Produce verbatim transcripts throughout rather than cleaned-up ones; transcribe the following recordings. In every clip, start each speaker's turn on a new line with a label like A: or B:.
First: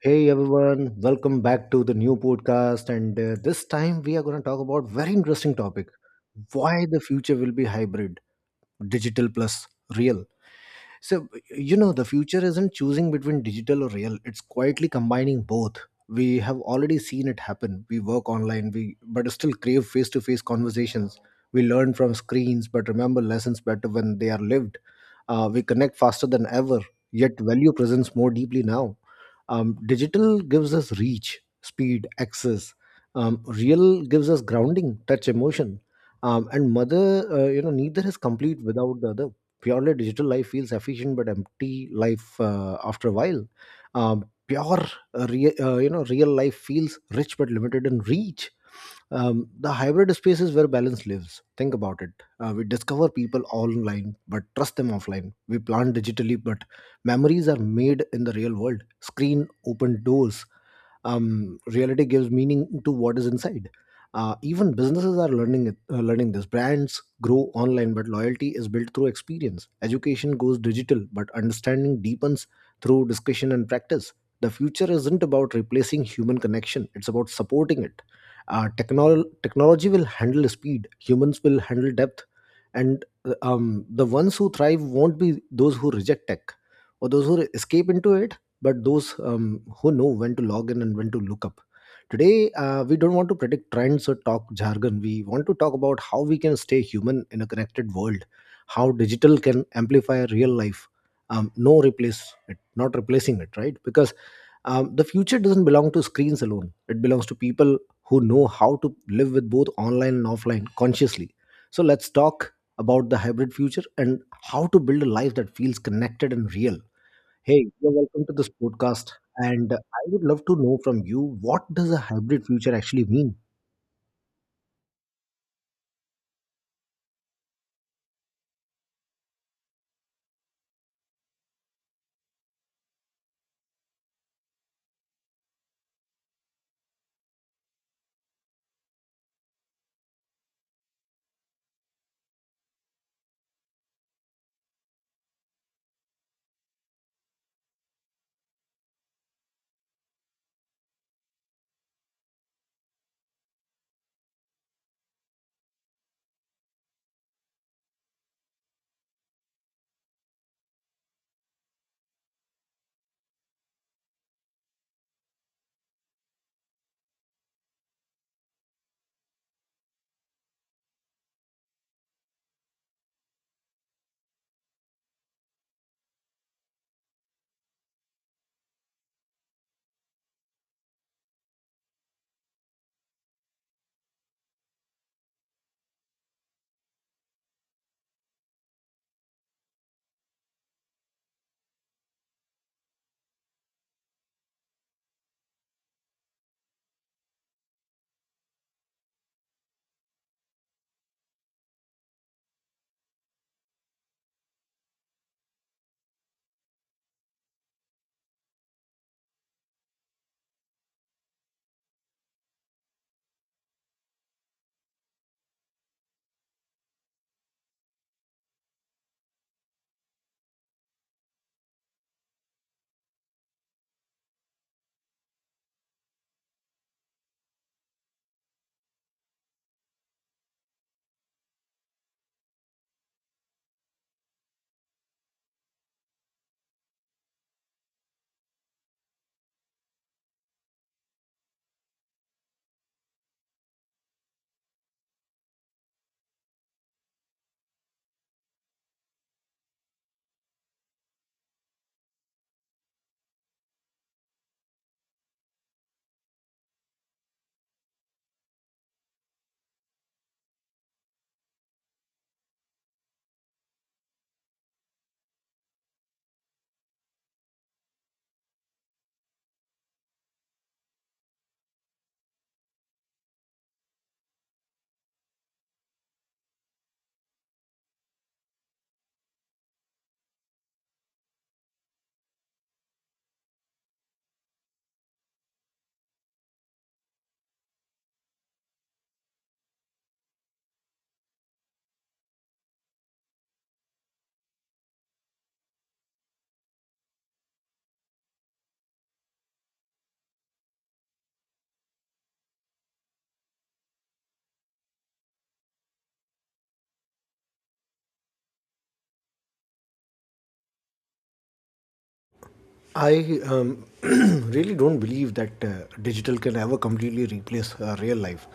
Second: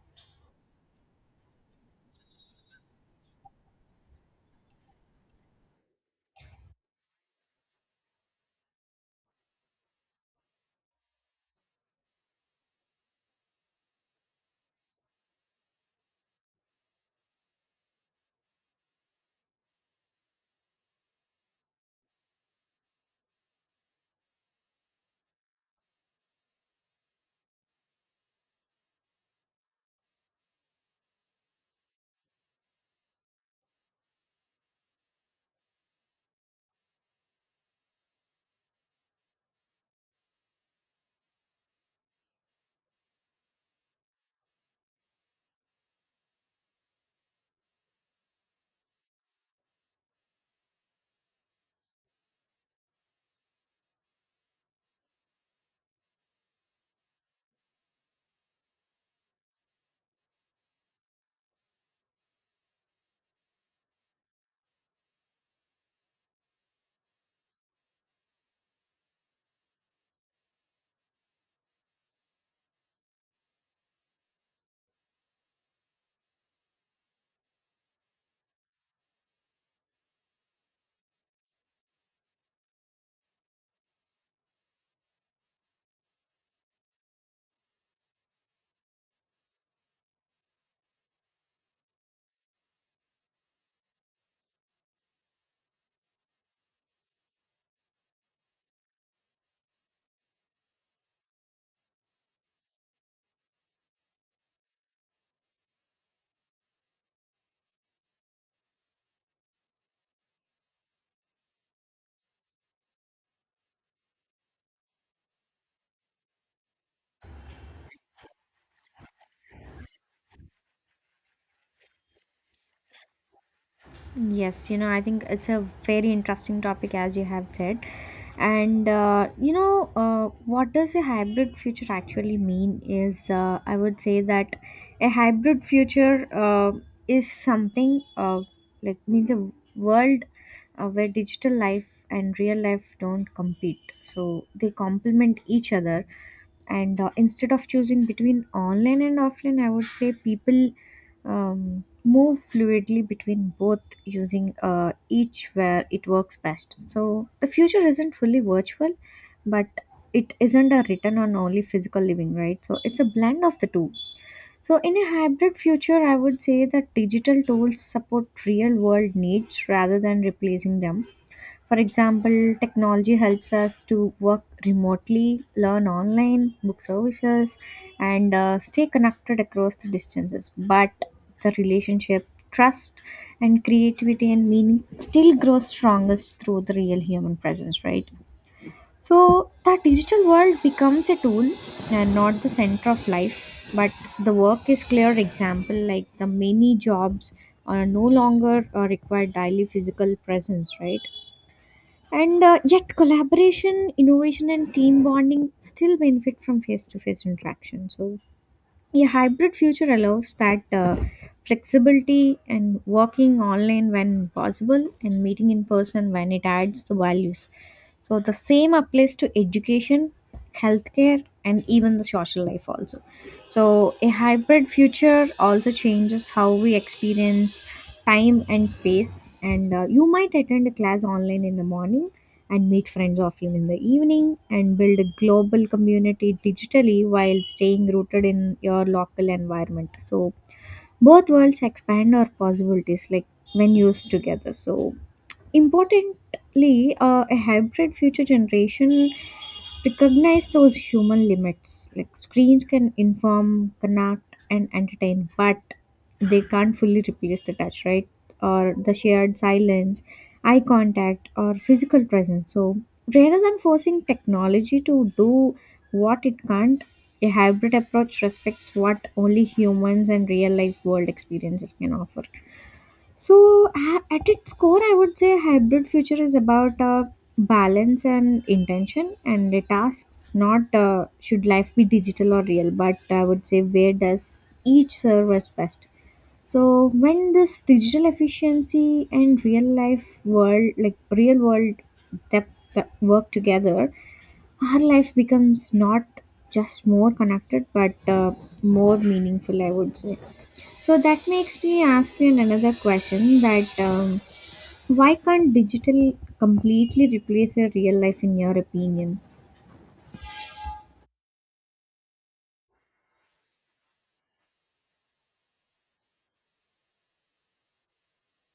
A: Hey everyone, welcome back to the new podcast. And uh, this time we are going to talk about very interesting topic: why the future will be hybrid, digital plus real. So you know the future isn't choosing between digital or real; it's quietly combining both. We have already seen it happen. We work online, we but still crave face-to-face conversations. We learn from screens, but remember lessons better when they are lived uh, We connect faster than ever, yet value presence more deeply now. Um, digital gives us reach, speed, access. Um, real gives us grounding, touch, emotion. Um, and mother, uh, you know, neither is complete without the other. Purely digital life feels efficient but empty life uh, after a while. Um, pure, uh, rea- uh, you know, Real life feels rich but limited in reach um, The hybrid space is where balance lives. Think about it. Uh, we discover people online, but trust them offline. We plan digitally, but memories are made in the real world. Screen open doors. Um, reality gives meaning to what is inside. Uh, even businesses are learning it- uh, learning this. Brands grow online, but loyalty is built through experience. Education goes digital, but understanding deepens through discussion and practice. The future isn't about replacing human connection; it's about supporting it uh, technol- technology will handle speed, humans will handle depth, and um, the ones who thrive won't be those who reject tech, or those who escape into it, but those um, who know when to log in and when to look up today uh, we don't want to predict trends or talk jargon, we want to talk about how we can stay human in a connected world, how digital can amplify real life um, no replace it, not replacing it, right? Because um, the future doesn't belong to screens alone. It belongs to people who know how to live with both online and offline consciously. So let's talk about the hybrid future and how to build a life that feels connected and real. Hey, you're welcome to this podcast. And I would love to know from you, what does a hybrid future actually mean?
B: Yes, you know, I think it's a very interesting topic, as you have said. And, uh, you know, uh, what does a hybrid future actually mean is uh, I would say that a hybrid future uh, is something uh, like means a world uh, where digital life and real life don't compete. So they complement each other. And uh, Instead of choosing between online and offline, I would say people. Um, Move fluidly between both using uh, each where it works best. So the future isn't fully virtual, but it isn't a written on only physical living, right? So it's a blend of the two. So in a hybrid future, I would say that digital tools support real world needs rather than replacing them. For example, technology helps us to work remotely, learn online, book services, and uh, stay connected across the distances. But the relationship, trust, and creativity and meaning still grows strongest through the real human presence, right? So that digital world becomes a tool and not the center of life, but the work is clear example like the many jobs are no longer uh, require daily physical presence, right? And uh, Yet, collaboration, innovation, and team bonding still benefit from face to face interaction. So a hybrid future allows that uh, flexibility and working online when possible and meeting in person when it adds the values. So the same applies to education, healthcare, and even the social life also. So a hybrid future also changes how we experience time and space. And uh, You might attend a class online in the morning and meet friends offline in the evening and build a global community digitally while staying rooted in your local environment. So both worlds expand our possibilities like when used together. So importantly, uh, a hybrid future generation recognize those human limits. Like screens can inform, connect, and entertain, but they can't fully replace the touch, right? Or the shared silence, eye contact, or physical presence. So rather than forcing technology to do what it can't, a hybrid approach respects what only humans and real life world experiences can offer. So, ha- at its core, I would say hybrid future is about uh, balance and intention, and it asks not uh, should life be digital or real, but I would say where does each serve us best. So when this digital efficiency and real life world like real world that, that work together our life becomes not just more connected but uh, more meaningful, I would say. So that makes me ask you another question that, um, why can't digital completely replace your real life, in your opinion?
A: I um, really don't believe that uh, digital can ever completely replace uh, real life.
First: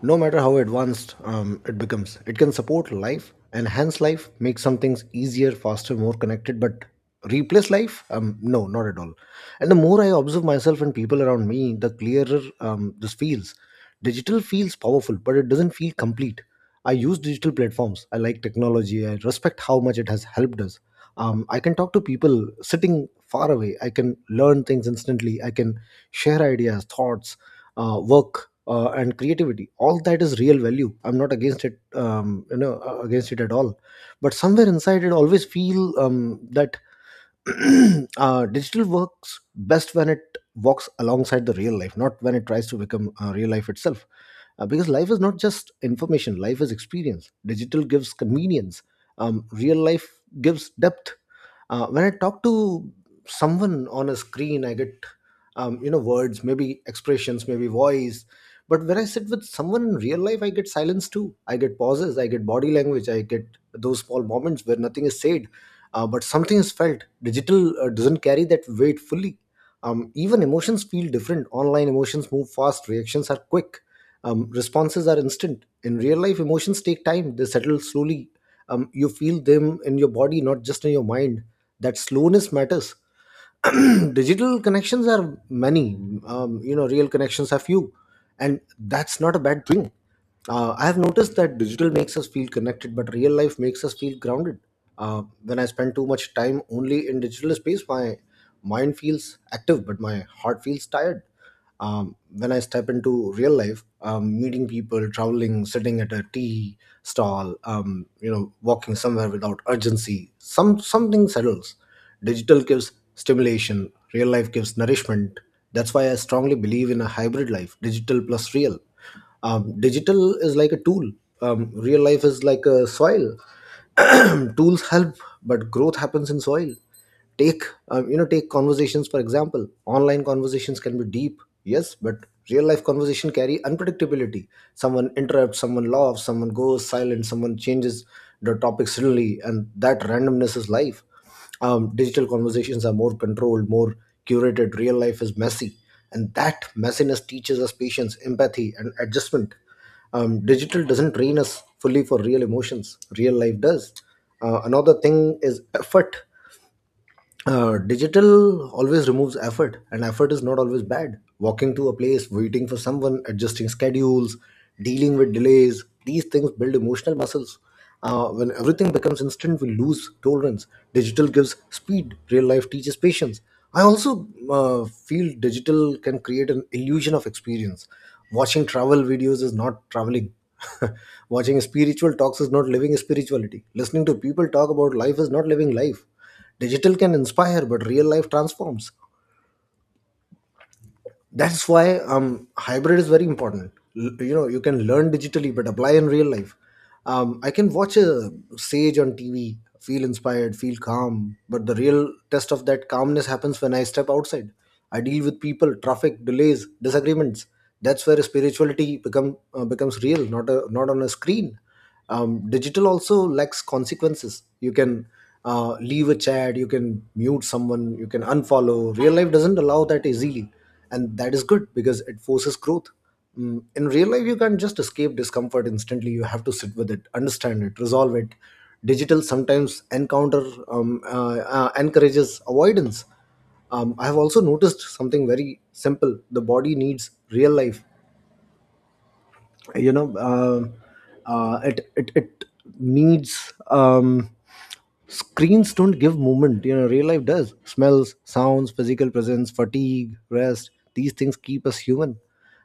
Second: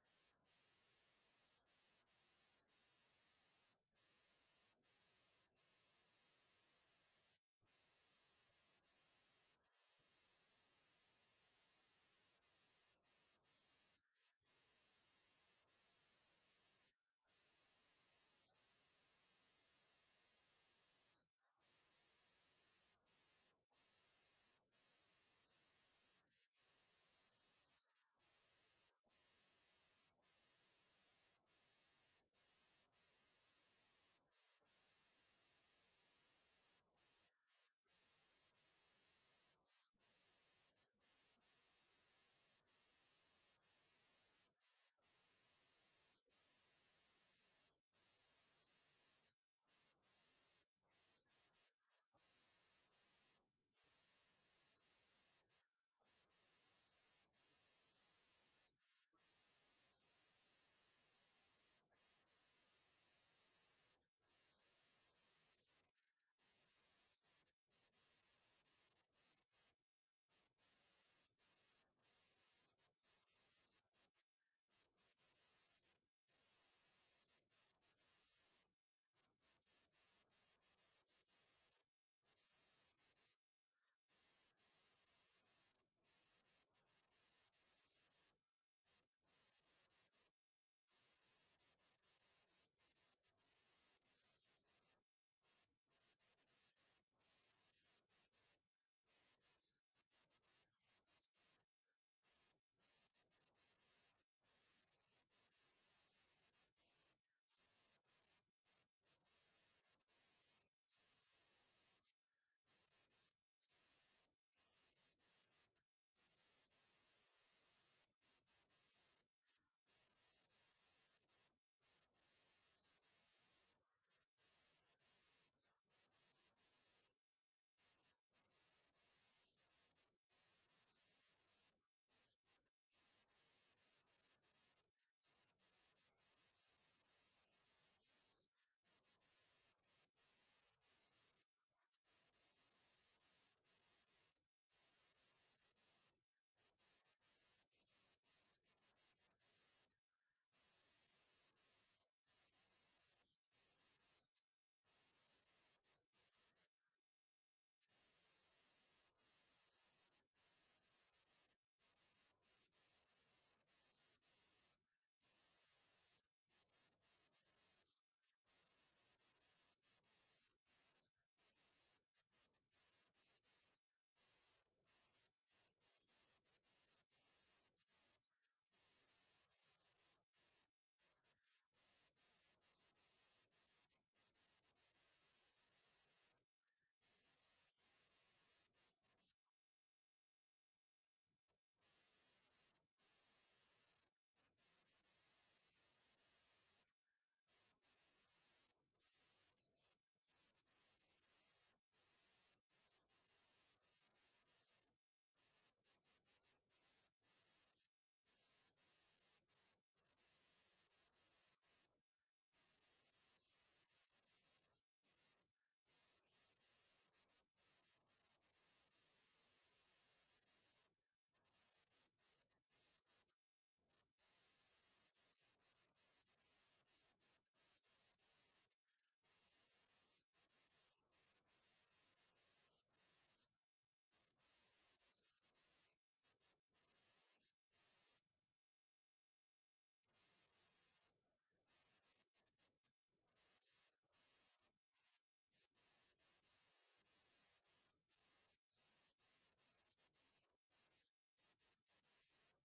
A: No matter how advanced um, it becomes, it can support life, enhance life, make some things easier, faster, more connected, but replace life? Um, no, not at all. And the more I observe myself and people around me, the clearer um, this feels. Digital feels powerful, but it doesn't feel complete. I use digital platforms. I like technology. I respect how much it has helped us. Um, I can talk to people sitting far away. I can learn things instantly. I can share ideas, thoughts, uh, work, uh, and creativity. All that is real value. I'm not against it. Um, you know, uh, against it at all. But somewhere inside, it always feel um, that uh, digital works best when it walks alongside the real life, not when it tries to become uh, real life itself. Uh, because life is not just information, life is experience. Digital gives convenience, um, real life gives depth. Uh, when I talk to someone on a screen, I get um, you know words, maybe expressions, maybe voice. But when I sit with someone in real life, I get silence too. I get pauses, I get body language, I get those small moments where nothing is said uh, but something is felt digital uh, doesn't carry that weight fully um, Even emotions feel different online, emotions move fast, reactions are quick um, responses are instant. In real life, emotions take time, they settle slowly um, you feel them in your body, not just in your mind. That slowness matters. Digital connections are many um, you know real connections are few, and that's not a bad thing. Uh, I have noticed that digital makes us feel connected, but real life makes us feel grounded. Uh, when I spend too much time only in digital space, my mind feels active but my heart feels tired. Um, when I step into real life, um, meeting people, traveling, sitting at a tea stall, um, you know, walking somewhere without urgency, some something settles. Digital gives stimulation, real life gives nourishment. That's why I strongly believe in a hybrid life, digital plus real um, Digital is like a tool um, real life is like a soil. Tools help, but growth happens in soil. Take, um, you know take conversations for example. Online conversations can be deep, yes, but real life conversation carry unpredictability. Someone interrupts, someone laughs, someone goes silent, someone changes the topic suddenly, and that randomness is life. Um, digital conversations are more controlled, more curated, real life is messy, and that messiness teaches us patience, empathy and adjustment. Um, digital doesn't train us fully for real emotions, real life does. Uh, another thing is effort. Uh, digital always removes effort, and effort is not always bad. Walking to a place, waiting for someone, adjusting schedules, dealing with delays, these things build emotional muscles. Uh, when everything becomes instant, we lose tolerance. Digital gives speed, real life teaches patience. I also uh, feel digital can create an illusion of experience. Watching travel videos is not traveling. Watching spiritual talks is not living spirituality, listening to people talk about life is not living life. Digital can inspire but real life transforms. That's why um hybrid is very important. L- you know you can learn digitally but apply in real life. um I can watch a sage on TV, feel inspired, feel calm, but the real test of that calmness happens when I step outside. I deal with people, traffic, delays, disagreements. That's where spirituality become uh, becomes real, not a, not on a screen. Um, digital also lacks consequences. You can uh, leave a chat, you can mute someone, you can unfollow. Real life doesn't allow that easily, and that is good because it forces growth. Mm, in real life you can't just escape discomfort instantly, you have to sit with it, understand it, resolve it. Digital sometimes encounter um, uh, uh, encourages avoidance. um, I have also noticed something very simple, the body needs real life. You know um uh, it, it it needs um Screens don't give movement, you know, real life does. Smells, sounds, physical presence, fatigue, rest, these things keep us human.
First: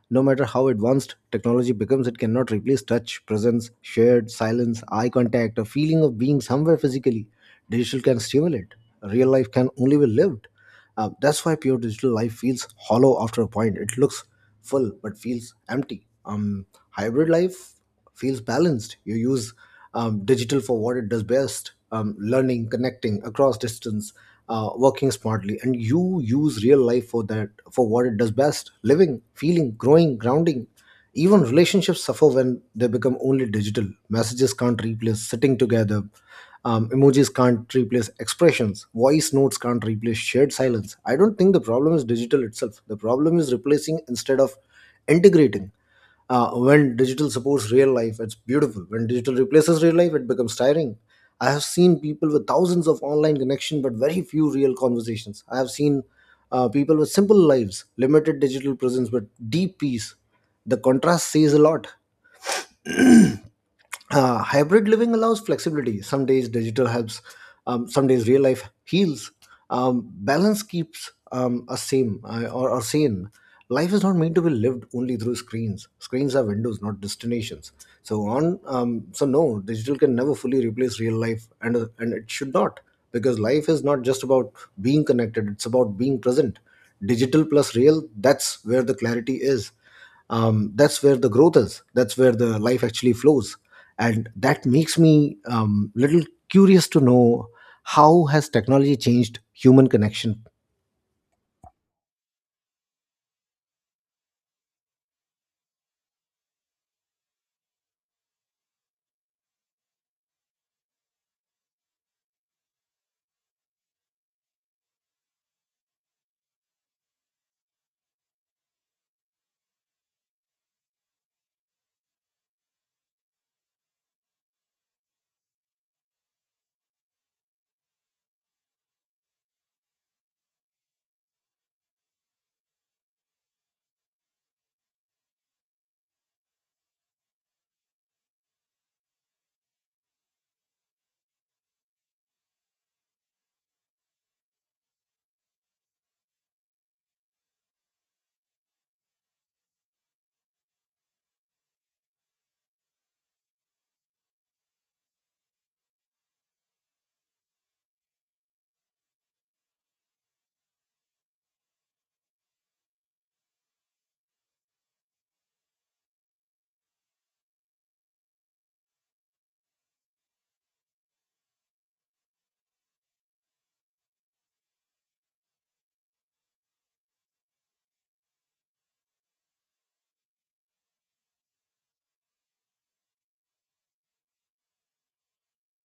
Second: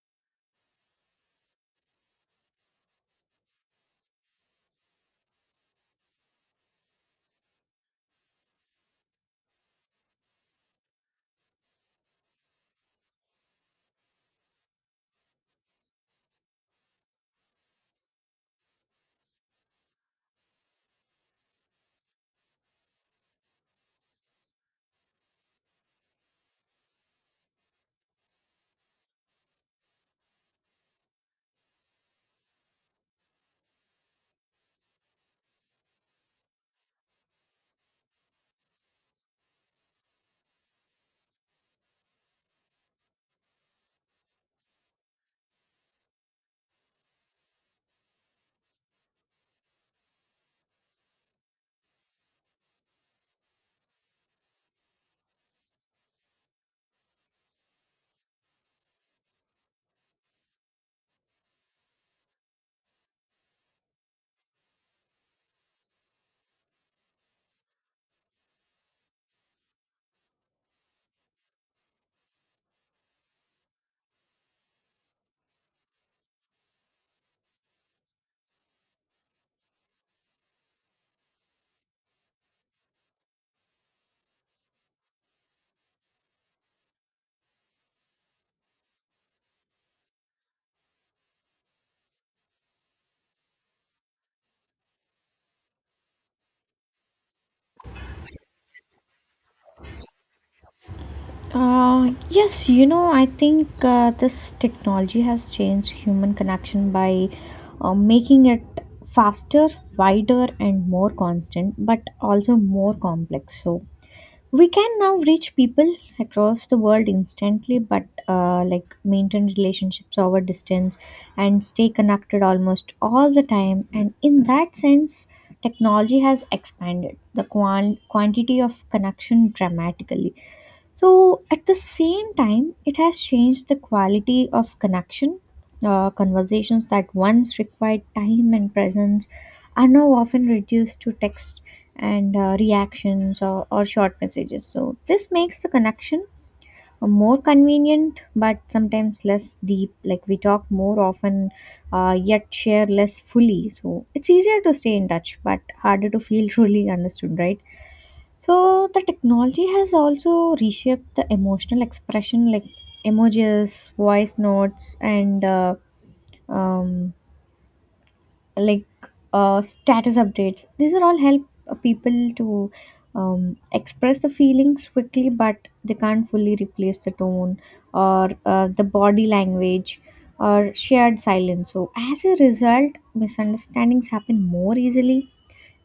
A: No matter how advanced technology becomes, it cannot replace touch, presence, shared silence, eye contact, a feeling of being somewhere physically. Digital can stimulate. Real life can only be lived. Uh, that's why pure digital life feels hollow after a point. It looks full but feels empty. Um, hybrid life feels balanced. You use um, digital for what it does best um, learning, connecting across distance, uh, working smartly. And you use real life for that, for what it does best, living, feeling, growing, grounding. Even relationships suffer when they become only digital. Messages can't replace sitting together. Um, emojis can't replace expressions. Voice notes can't replace shared silence. I don't think the problem is digital itself. The problem is replacing instead of integrating. Uh, when digital supports real life it's beautiful, when digital replaces real life it becomes tiring. I have seen people with thousands of online connection but very few real conversations. I have seen uh, people with simple lives, limited digital presence, but deep peace. The contrast says a lot. Uh, hybrid living allows flexibility, some days digital helps, um, some days real life heals. Um, balance keeps um, us same, uh, or, or sane. Life is not meant to be lived only through screens, screens are windows not destinations. So on um, so no, digital can never fully replace real life, and uh, and it should not. Because life is not just about being connected, it's about being present. Digital plus real, that's where the clarity is, um, that's where the growth is, that's where the life actually flows. And that makes me um, little curious to know, how has technology changed human connection?
B: Uh, yes, you know, I think uh, this technology has changed human connection by uh, making it faster, wider, and more constant, but also more complex. So we can now reach people across the world instantly, but uh, like maintain relationships over distance and stay connected almost all the time. And in that sense, technology has expanded the quan- quantity of connection dramatically. So at the same time, it has changed the quality of connection. Uh, conversations that once required time and presence are now often reduced to text and uh, reactions or, or short messages. So this makes the connection more convenient but sometimes less deep. Like, we talk more often uh, yet share less fully. So it's easier to stay in touch but harder to feel truly understood, right? So the technology has also reshaped the emotional expression, like emojis, voice notes, and uh, um, like uh, status updates. These are all help uh, people to um, express the feelings quickly, but they can't fully replace the tone or uh, the body language or shared silence. So as a result, misunderstandings happen more easily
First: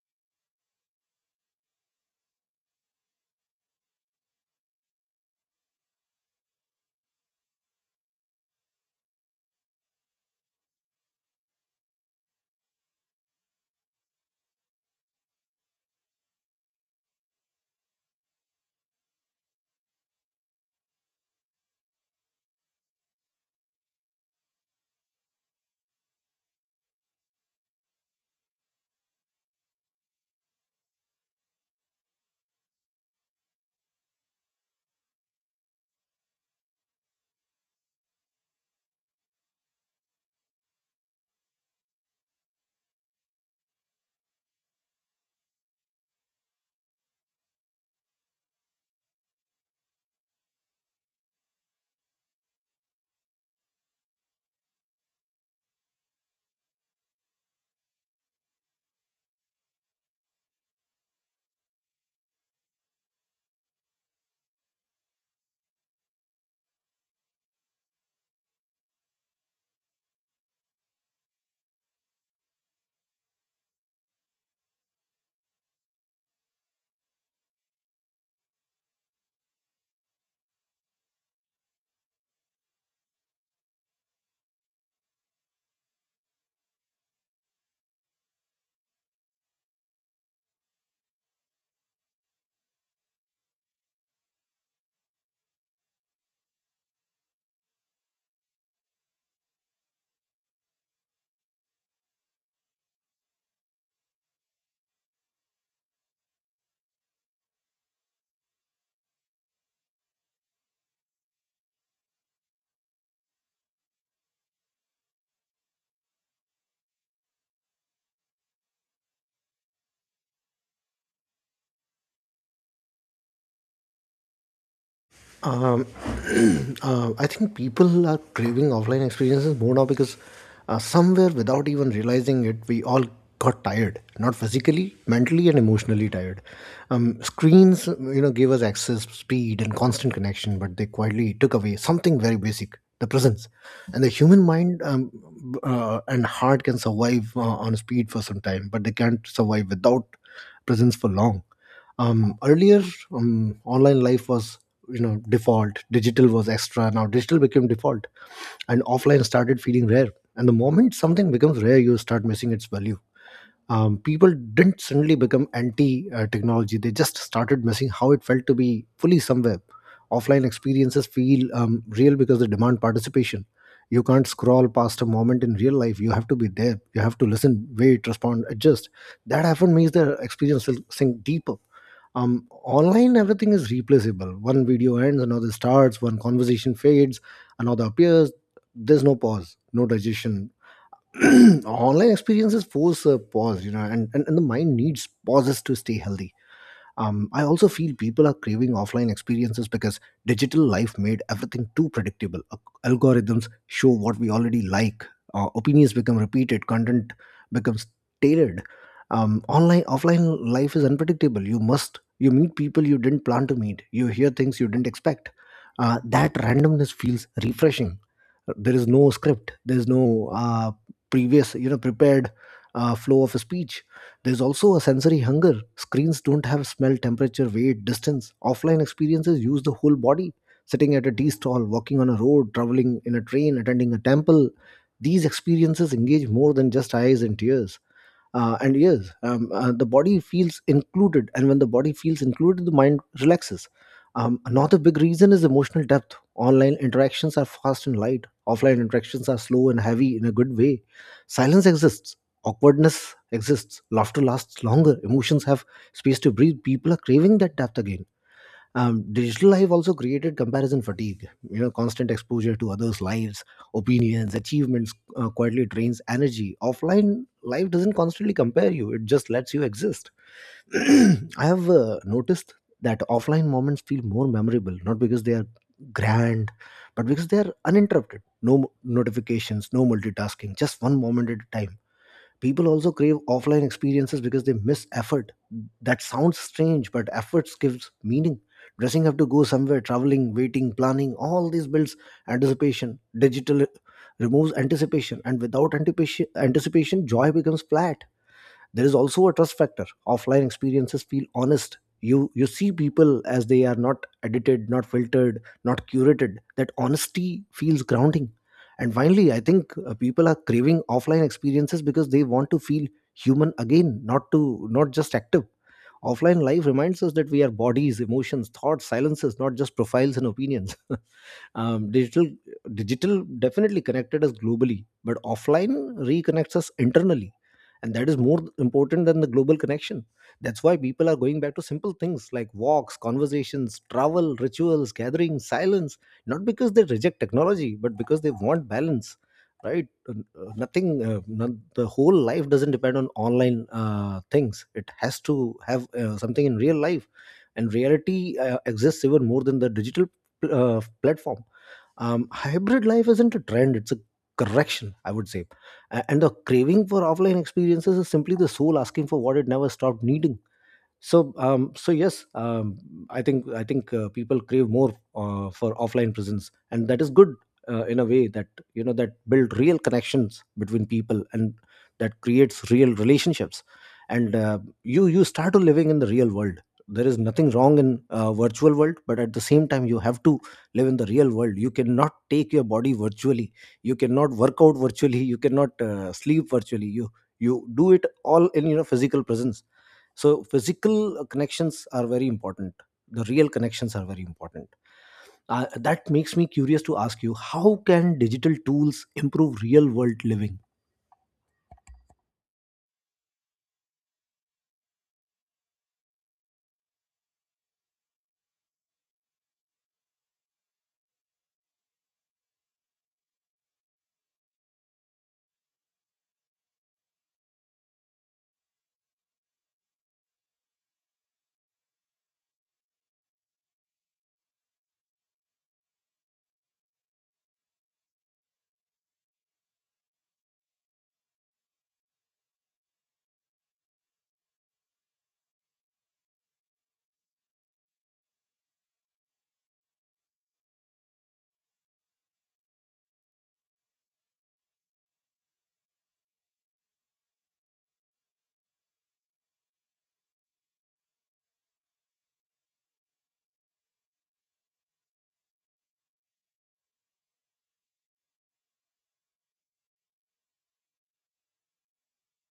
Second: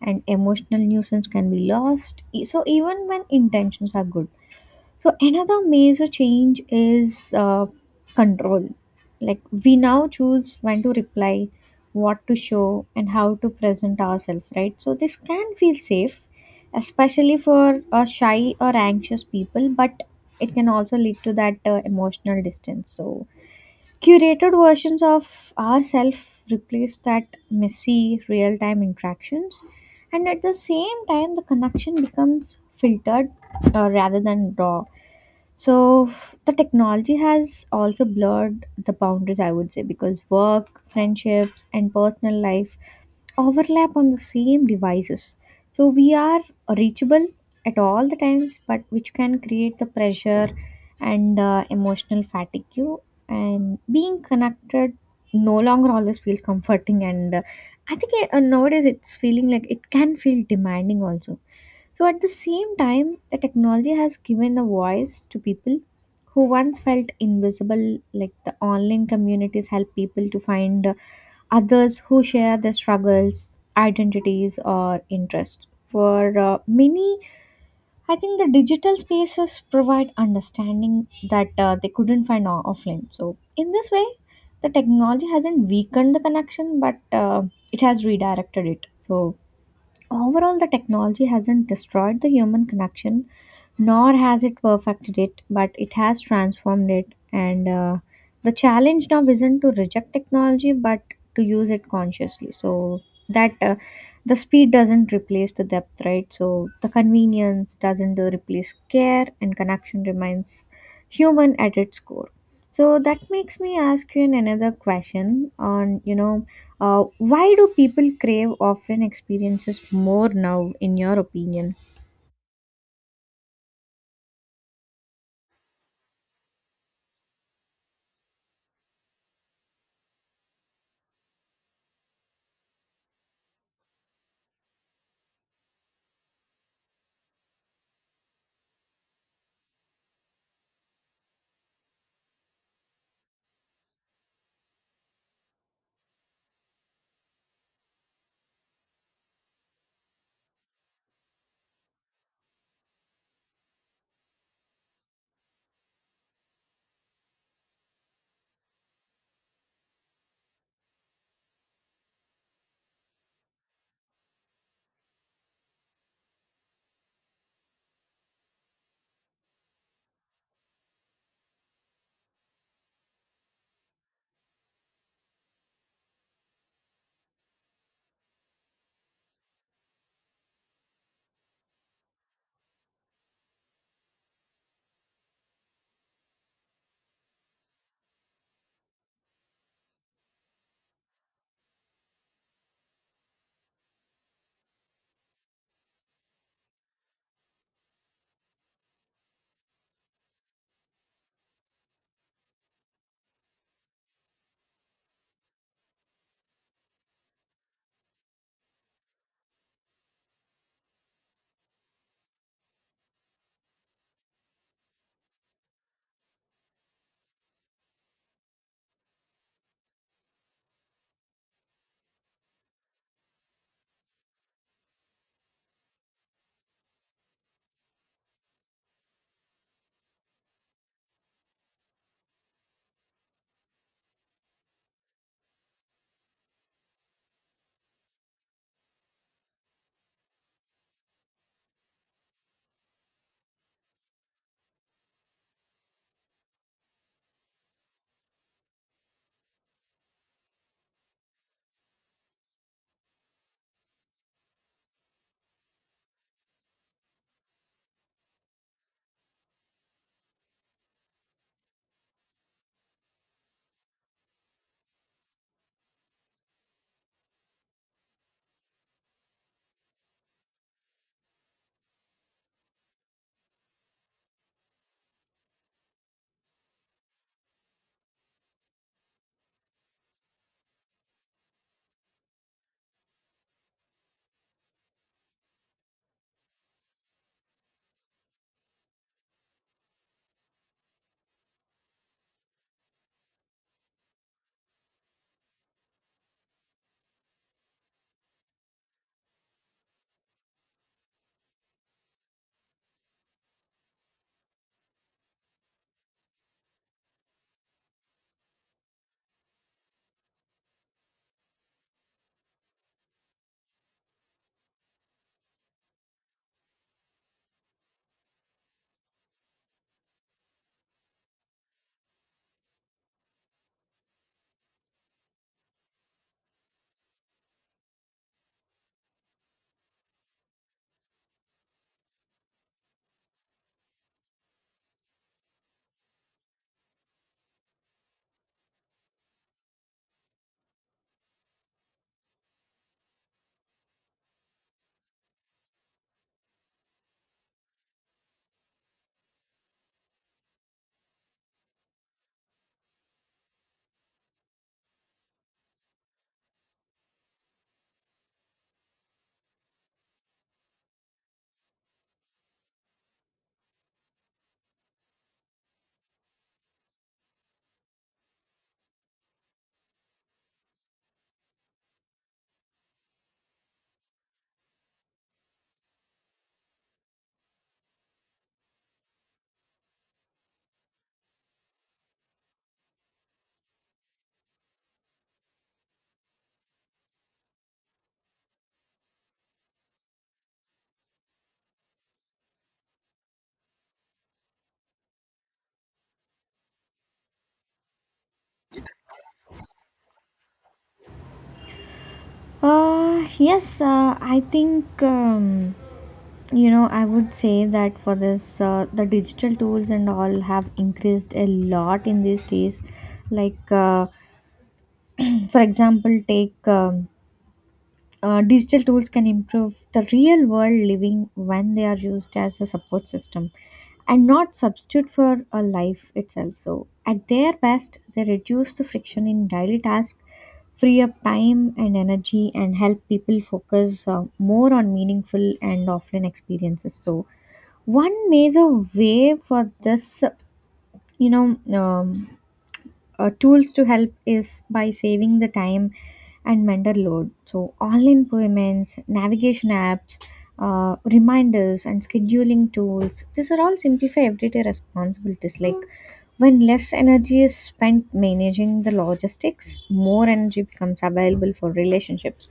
B: and emotional nuisance can be lost e- so even when intentions are good. So another major change is uh, control, like we now choose when to reply, what to show and how to present ourselves, right? So this can feel safe especially for uh, shy or anxious people, but it can also lead to that uh, emotional distance. So curated versions of ourselves replace that messy real time interactions, and at the same time, the connection becomes filtered uh, rather than raw. So the technology has also blurred the boundaries, I would say, because work, friendships, and personal life overlap on the same devices. So we are reachable at all the times, but which can create the pressure and uh, emotional fatigue, and being connected no longer always feels comforting. And uh, I think eh, uh, Nowadays it's feeling like it can feel demanding also. So at the same time the technology has given a voice to people who once felt invisible. Like the online communities help people to find uh, others who share their struggles, identities or interests. For uh, many, I think the digital spaces provide understanding that uh, they couldn't find o- offline. So in this way, the technology hasn't weakened the connection, but uh, it has redirected it. So overall, the technology hasn't destroyed the human connection, nor has it perfected it, but it has transformed it. And uh, The challenge now isn't to reject technology, but to use it consciously. So that uh, the speed doesn't replace the depth, right? So the convenience doesn't uh, replace care, and connection remains human at its core. So that makes me ask you an- another question on, you know, uh, why do people crave offline experiences more now, in your opinion?
A: Um, uh, I think people are craving offline experiences more now because uh, somewhere without even realizing it, we all got tired, not physically, mentally, and emotionally tired. Um, screens, you know, gave us access, speed, and constant connection, but they quietly took away something very basic, the presence. And the human mind um, b- uh, and heart can survive uh, on speed for some time, but they can't survive without presence for long. Um, earlier um, online life was, you know default. Digital was extra. Now digital became default and offline started feeling rare, and the moment something becomes rare, you start missing its value. Um, people didn't suddenly become anti uh, technology. They just started missing how it felt to be fully somewhere. Offline experiences feel um, real because they demand participation. You can't scroll past a moment in real life. You have to be there. You have to listen, wait, respond, adjust. That often means the experience will sink deeper. Um online, everything is replaceable. One video ends, another starts. One conversation fades, another appears. There's no pause, no digestion. online experiences force a pause, you know, and, and and the mind needs pauses to stay healthy. um, I also feel people are craving offline experiences because digital life made everything too predictable. Al- Algorithms show what we already like, uh, opinions become repeated, content becomes tailored. Um, online, offline life is unpredictable. You must, you meet people you didn't plan to meet, you hear things you didn't expect. Uh, that randomness feels refreshing. Uh, There is no script, there is no uh, previous, you know, prepared uh, flow of a speech. There's also a sensory hunger. Screens don't have smell, temperature, weight, distance. Offline experiences use the whole body. Sitting at a tea stall, walking on a road, traveling in a train, attending a temple. These experiences engage more than just eyes and ears. Uh, and yes, um, uh, the body feels included, and when the body feels included, the mind relaxes. Um, another big reason is emotional depth. Online interactions are fast and light. Offline interactions are slow and heavy, in a good way. Silence exists, awkwardness exists, laughter lasts longer, emotions have space to breathe. People are craving that depth again. Um, digital life also created comparison fatigue, you know. Constant exposure to others' lives, opinions, achievements uh, quietly drains energy. Offline life doesn't constantly compare you, it just lets you exist. I have uh, noticed that offline moments feel more memorable, not because they are grand, but because they are uninterrupted. No mo- notifications, no multitasking, just one moment at a time. People also crave offline experiences because they miss effort. That sounds strange, but efforts gives meaning. Dressing up to go somewhere, traveling, waiting, planning, all these builds anticipation. Digital removes anticipation, and without anticipation, anticipation, joy becomes flat. There is also a trust factor. Offline experiences feel honest. You you see people as they are, not edited, not filtered, not curated. That honesty feels grounding. And finally, I think uh, people are craving offline experiences because they want to feel human again, not to not just active. Offline life reminds us that we are bodies, emotions, thoughts, silences, not just profiles and opinions. um, digital digital definitely connected us globally, but offline reconnects us internally, and that is more important than the global connection. That's why people are going back to simple things like walks, conversations, travel, rituals, gatherings, silence, not because they reject technology, but because they want balance. Right. Uh, uh, nothing, uh, not, the whole life doesn't depend on online uh, things. It has to have uh, something in real life, and reality uh, exists even more than the digital pl- uh, platform. Um, hybrid life isn't a trend, it's a correction, I would say. A- and the craving for offline experiences is simply the soul asking for what it never stopped needing. So um, so yes, um, i think i think uh, people crave more uh, for offline presence, and that is good uh, in a way that, you know, that build real connections between people, and that creates real relationships. And uh, you you start to living in the real world. There is nothing wrong in uh, virtual world, but at the same time, you have to live in the real world. You cannot take your body virtually, you cannot work out virtually, you cannot uh, sleep virtually. You you do it all in, you know, physical presence. So physical connections are very important, the real connections are very important. Uh, that makes me curious to ask you, how can digital tools improve real world living?
B: Uh, yes, uh, I think um, you know, I would say that for this uh, the digital tools and all have increased a lot in these days. Like uh, for example, take um, uh, digital tools can improve the real world living when they are used as a support system and not substitute for a life itself. So at their best, they reduce the friction in daily tasks, free up time and energy, and help people focus uh, more on meaningful and offline experiences. So one major way for this, you know, um, uh, tools to help is by saving the time and mental load. So online payments, navigation apps, uh, reminders, and scheduling tools. These are all simplify everyday responsibilities. Like when less energy is spent managing the logistics, more energy becomes available for relationships.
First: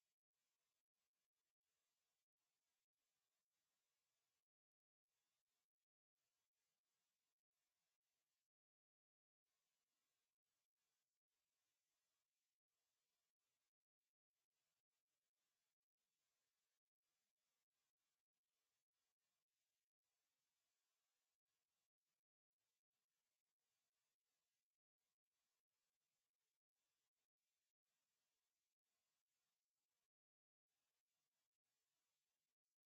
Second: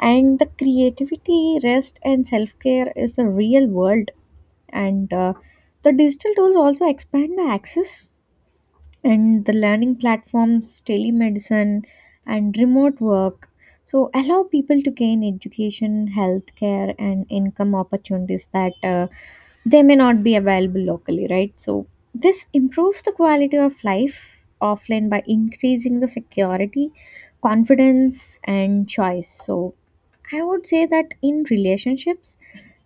B: And the creativity, rest, and self care is the real world. And uh, The digital tools also expand the access and the learning platforms, telemedicine, and remote work. So, allow people to gain education, healthcare, and income opportunities that uh, they may not be available locally, right? So this improves the quality of life offline by increasing the security, confidence, and choice. So I would say that in relationships,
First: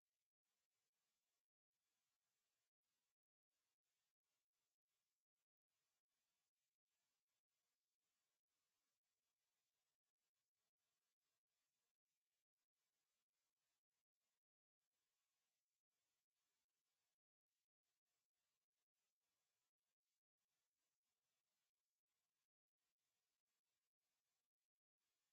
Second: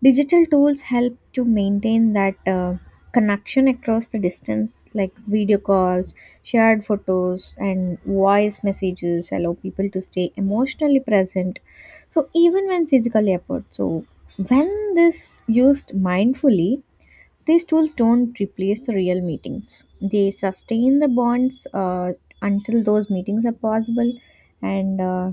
B: digital tools help to maintain that uh, connection across the distance, like video calls, shared photos, and voice messages allow people to stay emotionally present. So even when physically apart, so when this used mindfully, these tools don't replace the real meetings. They sustain the bonds uh, until those meetings are possible. And uh,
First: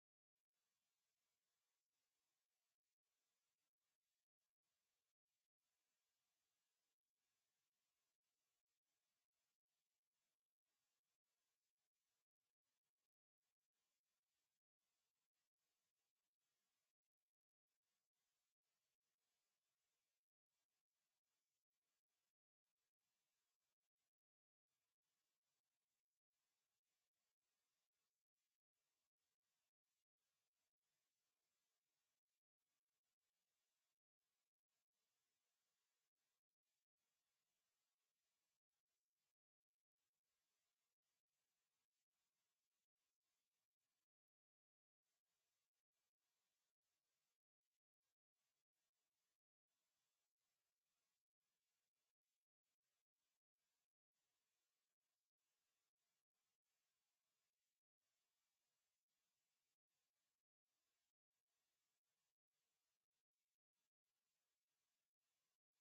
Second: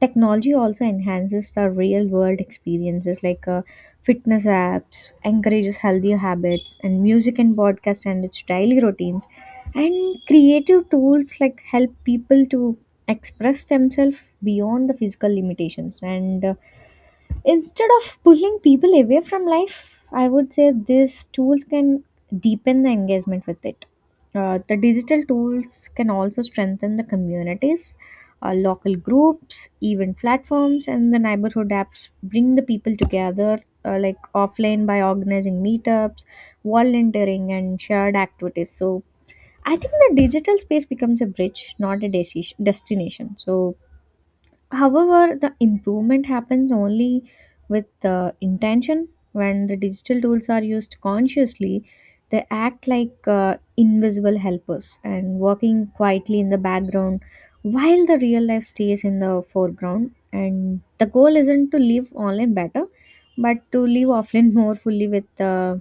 B: Technology also enhances the real world experiences like uh, fitness apps, encourages healthier habits, and music and podcast and its daily routines. And creative tools like help people to express themselves beyond the physical limitations. And uh, Instead of pulling people away from life, I would say these tools can deepen the engagement with it. Uh, the digital tools can also strengthen the communities, uh, local groups, event platforms, and the neighborhood apps bring the people together uh, like offline by organizing meetups, volunteering, and shared activities. So I think the digital space becomes a bridge, not a desi- destination. So however, the improvement happens only with uh, intention. When the digital tools are used consciously, they act like uh, invisible helpers, and working quietly in the background while the real life stays in the foreground. And the goal isn't to live online better, but to live offline more fully, with uh,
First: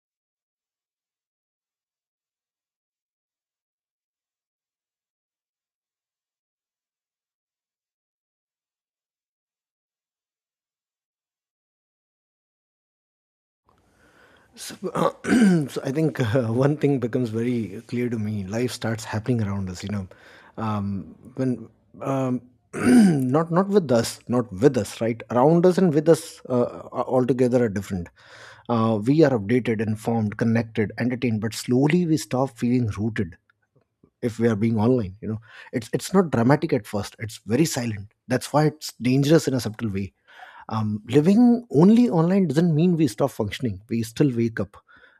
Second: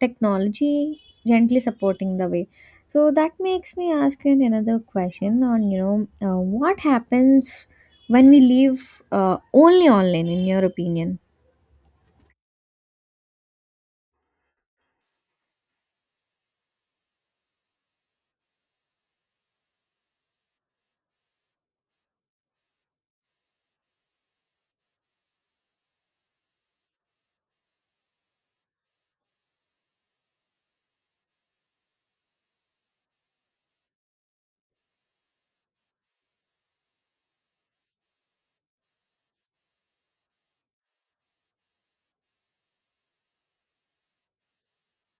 B: technology gently supporting the way. So that makes me ask you another question on, you know, uh, what happens when we live uh, only online, in your opinion?
A: so, so I think uh, one thing becomes very clear to me. Life starts happening around us, you know, um, when um, not not with us, not with us, right? Around us and with us uh, are altogether are different. Uh, we are updated, informed, connected, entertained, but slowly we stop feeling rooted. If we are being online, you know, it's it's not dramatic at first, it's very silent. That's why it's dangerous in a subtle way. Um, living only online doesn't mean we stop functioning. We still wake up,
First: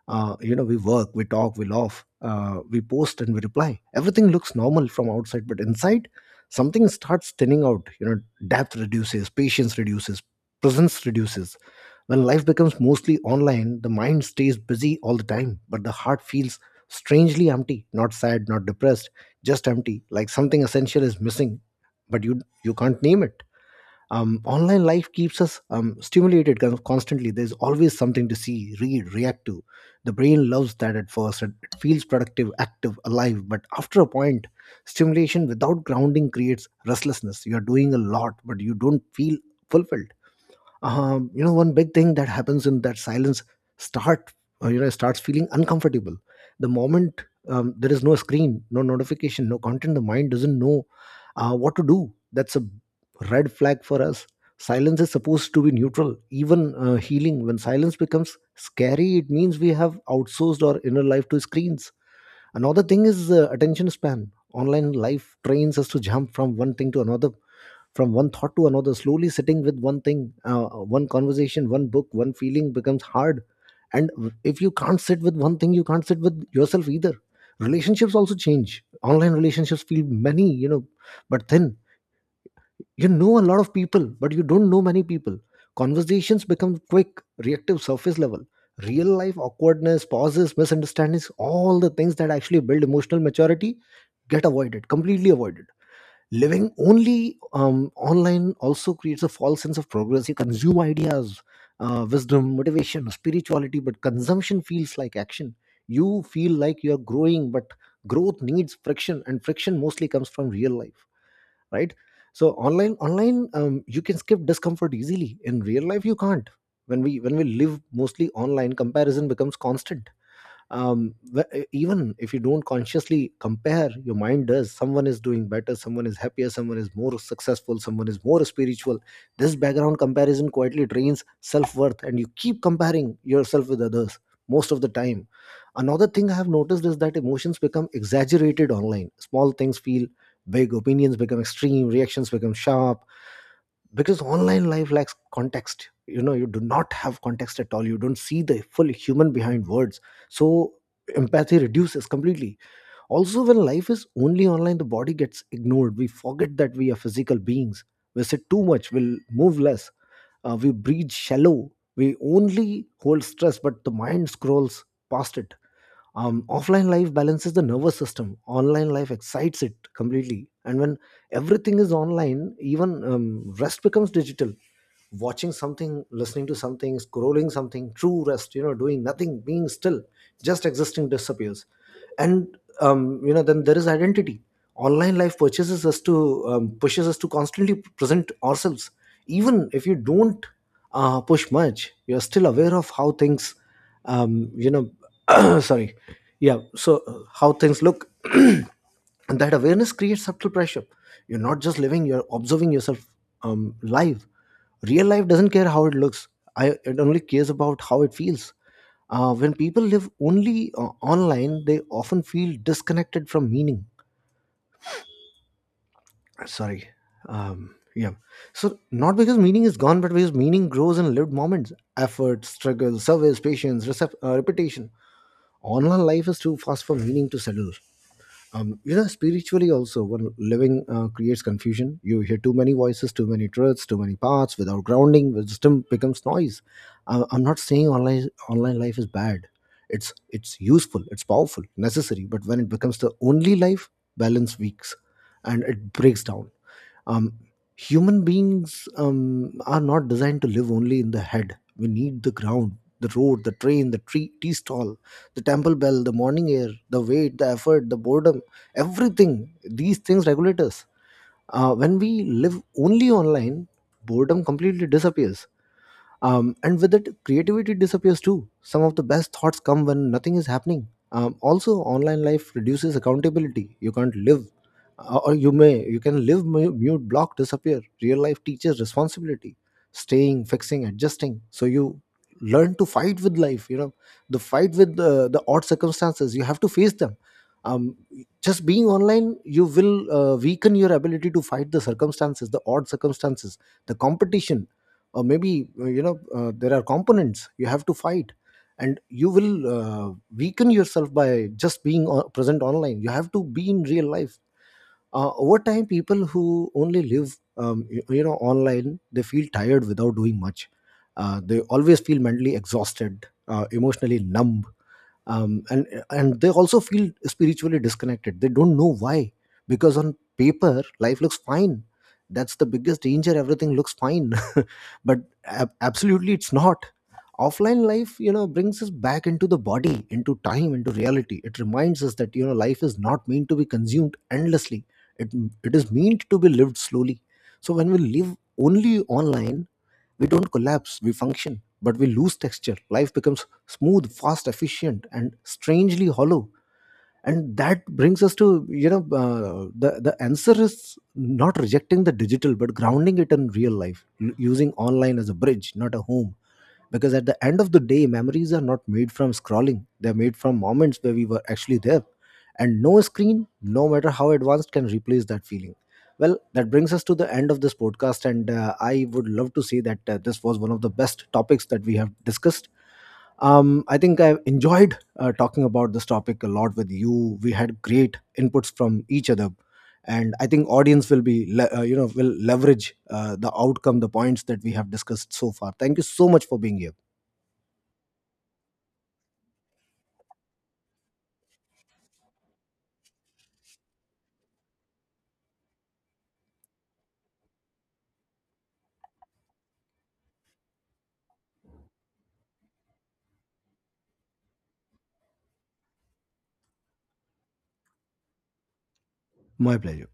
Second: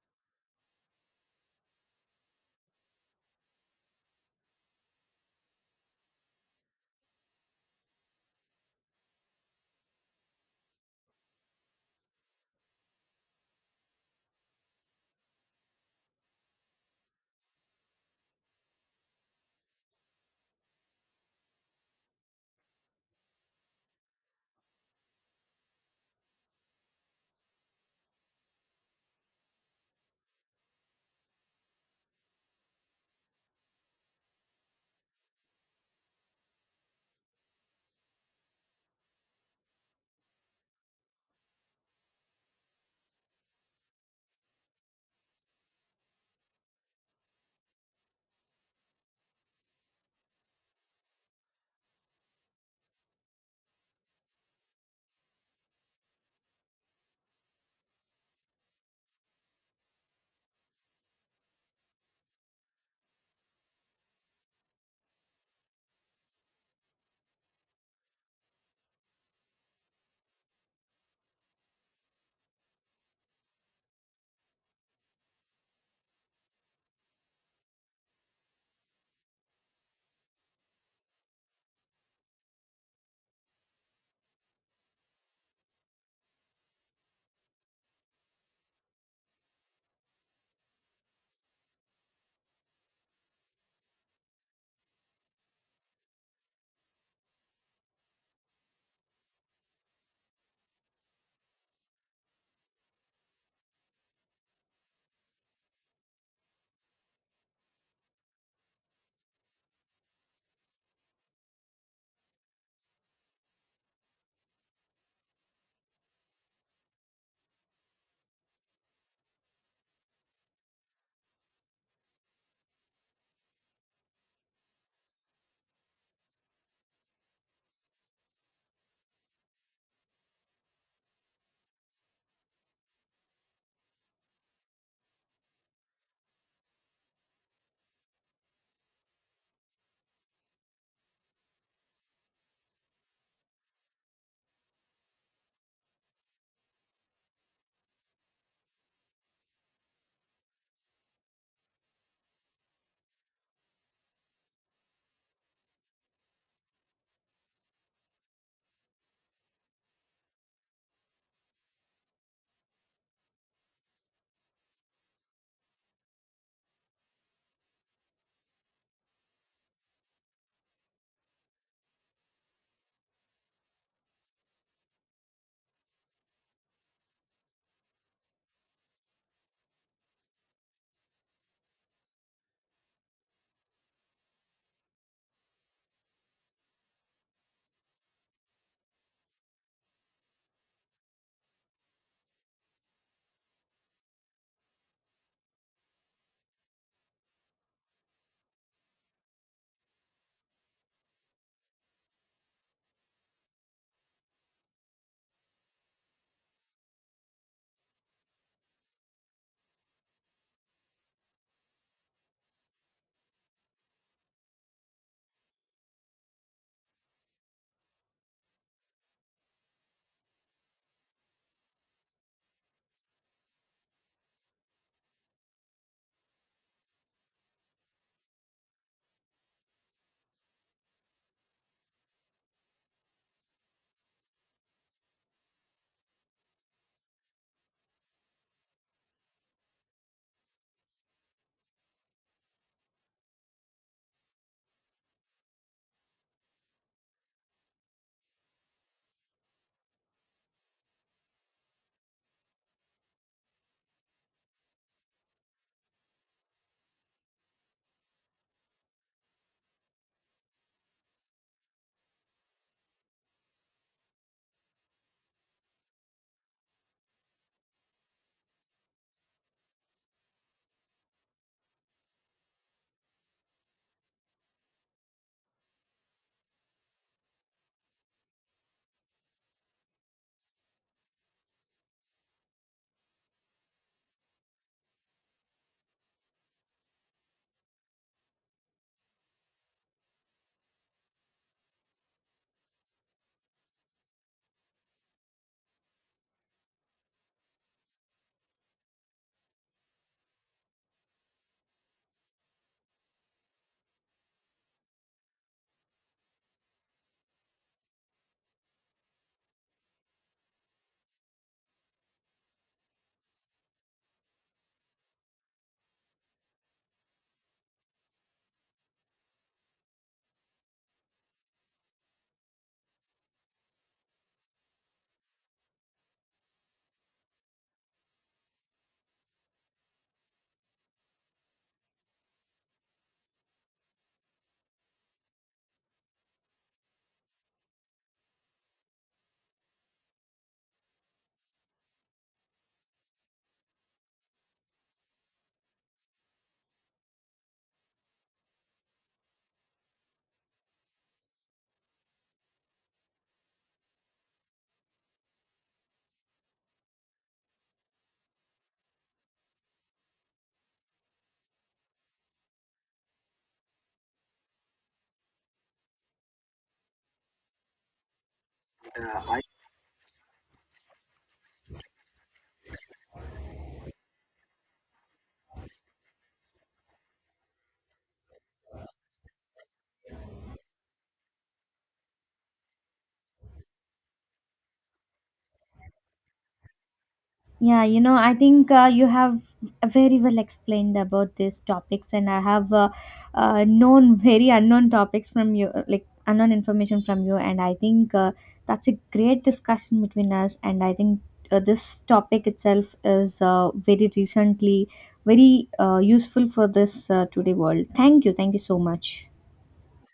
A: uh, you know, we work, we talk, we laugh, uh, we post and we reply. Everything looks normal from outside, but inside something starts thinning out, you know. Depth reduces, patience reduces, presence reduces. When life becomes mostly online, the mind stays busy all the time, but the heart feels strangely empty. Not sad, not depressed, just empty, like something essential is missing, but you you can't name it. Um, online life keeps us um, stimulated con- constantly. There's always something to see, read, react to. The brain loves that at first. It, it feels productive, active, alive, but after a point, stimulation without grounding creates restlessness. You're doing a lot, but you don't feel fulfilled. Um, you know, one big thing that happens in that silence start uh, you know starts feeling uncomfortable. The moment um, there is no screen, no notification, no content, the mind doesn't know uh, what to do. That's a red flag for us. Silence is supposed to be neutral, even uh, healing. When silence becomes scary, it means we have outsourced our inner life to screens. Another thing is uh, attention span. Online life trains us to jump from one thing to another, from one thought to another. Slowly sitting with one thing, uh, one conversation, one book, one feeling becomes hard. And if you can't sit with one thing, you can't sit with yourself either. Relationships also change. Online relationships feel many, you know, but thin. You know, a lot of people, but you don't know many people. Conversations become quick, reactive, surface level. Real life awkwardness, pauses, misunderstandings, all the things that actually build emotional maturity get avoided, completely avoided. Living only um, online also creates a false sense of progress. You consume ideas, uh, wisdom, motivation, spirituality, but consumption feels like action. You feel like you're growing, but growth needs friction, and friction mostly comes from real life, right? So online online, um, you can skip discomfort easily. In real life you can't. When we when we live mostly online, comparison becomes constant. Um, the- e, even if you don't consciously compare, your mind does. Someone is doing better, someone is happier, someone is more successful, someone is more spiritual. This background comparison quietly drains self-worth, and you keep comparing yourself with others most of the time. Another thing I have noticed is that emotions become exaggerated online. Small things feel big, opinions become extreme, reactions become sharp, because online life lacks context. You know, you do not have context at all. You don't see the full human behind words, so empathy reduces completely. Also, when life is only online, the body gets ignored. We forget that we are physical beings. We sit too much, we'll move less, uh, we breathe shallow, we only hold stress, but the mind scrolls past it. Um, offline life balances the nervous system. Online life excites it completely, and when everything is online, even um, rest becomes digital. Watching something, listening to something, scrolling something. True rest, you know, doing nothing, being still, just existing, disappears. And um, you know, then there is identity. Online life purchases us to um, pushes us to constantly present ourselves. Even if you don't uh, push much, you're still aware of how things um, you know sorry yeah so uh, how things look, and that awareness creates subtle pressure. You're not just living, you're observing yourself. Um, live Real life doesn't care how it looks. I, it only cares about how it feels. Uh, when people live only uh, online, they often feel disconnected from meaning. Sorry. Um, yeah. So, not because meaning is gone, but because meaning grows in lived moments, effort, struggle, service, patience, recep- uh, repetition. Online life is too fast for meaning to settle. Um, you know, spiritually also, when living uh, creates confusion, you hear too many voices, too many truths, too many paths. Without grounding, wisdom becomes noise. I, i'm not saying online online life is bad. It's it's useful, it's powerful, necessary, but when it becomes the only life, balance weaks and it breaks down. um, Human beings um, are not designed to live only in the head. We need the ground, the road, the train, the tree, tea stall, the temple bell, the morning air, the weight, the effort, the boredom, everything. These things regulate us. Uh, when we live only online, boredom completely disappears, um, and with it, creativity disappears too. Some of the best thoughts come when nothing is happening. Um, also, online life reduces accountability. You can't live, uh, or you may, you can live, mu- mute, block, disappear. Real life teaches responsibility, staying, fixing, adjusting, so you learn to fight with life, you know, the fight with the, the odd circumstances. You have to face them. um, just being online, you will uh, weaken your ability to fight the circumstances, the odd circumstances, the competition, or maybe uh, you know, uh, there are components you have to fight, and you will uh, weaken yourself by just being o- present online. You have to be in real life. Uh, over time, people who only live um, you, you know, online, they feel tired without doing much. Uh, they always feel mentally exhausted, uh, emotionally numb, um, and and they also feel spiritually disconnected. They don't know why, because on paper life looks fine. That's the biggest danger, everything looks fine, but ab- absolutely it's not. Offline life, you know, brings us back into the body, into time, into reality. It reminds us that, you know, life is not meant to be consumed endlessly. it it is meant to be lived slowly. So when we live only online, we don't collapse, we function, but we lose texture. Life becomes smooth, fast, efficient, and strangely hollow. And that brings us to, you know, uh, the, the answer is not rejecting the digital, but grounding it in real life, l- using online as a bridge, not a home, because at the end of the day, memories are not made from scrolling. They're made from moments where we were actually there, and no screen, no matter how advanced, can replace that feeling. Well, that brings us to the end of this podcast, and uh, I would love to say that uh, this was one of the best topics that we have discussed. um, I think I've enjoyed uh, talking about this topic a lot with you. We had great inputs from each other, and I think audience will be le- uh, you know, will leverage uh, the outcome, the points that we have discussed so far. Thank you so much for being here.
B: Yeah, you know, I think uh, you have very well explained about these topics, and I have uh, uh, known very unknown topics from you, uh, like unknown information from you, and I think uh, that's a great discussion between us. And I think uh, this topic itself is uh, very recently very uh, useful for this uh, today world. Thank you, thank you so much.
A: My pleasure.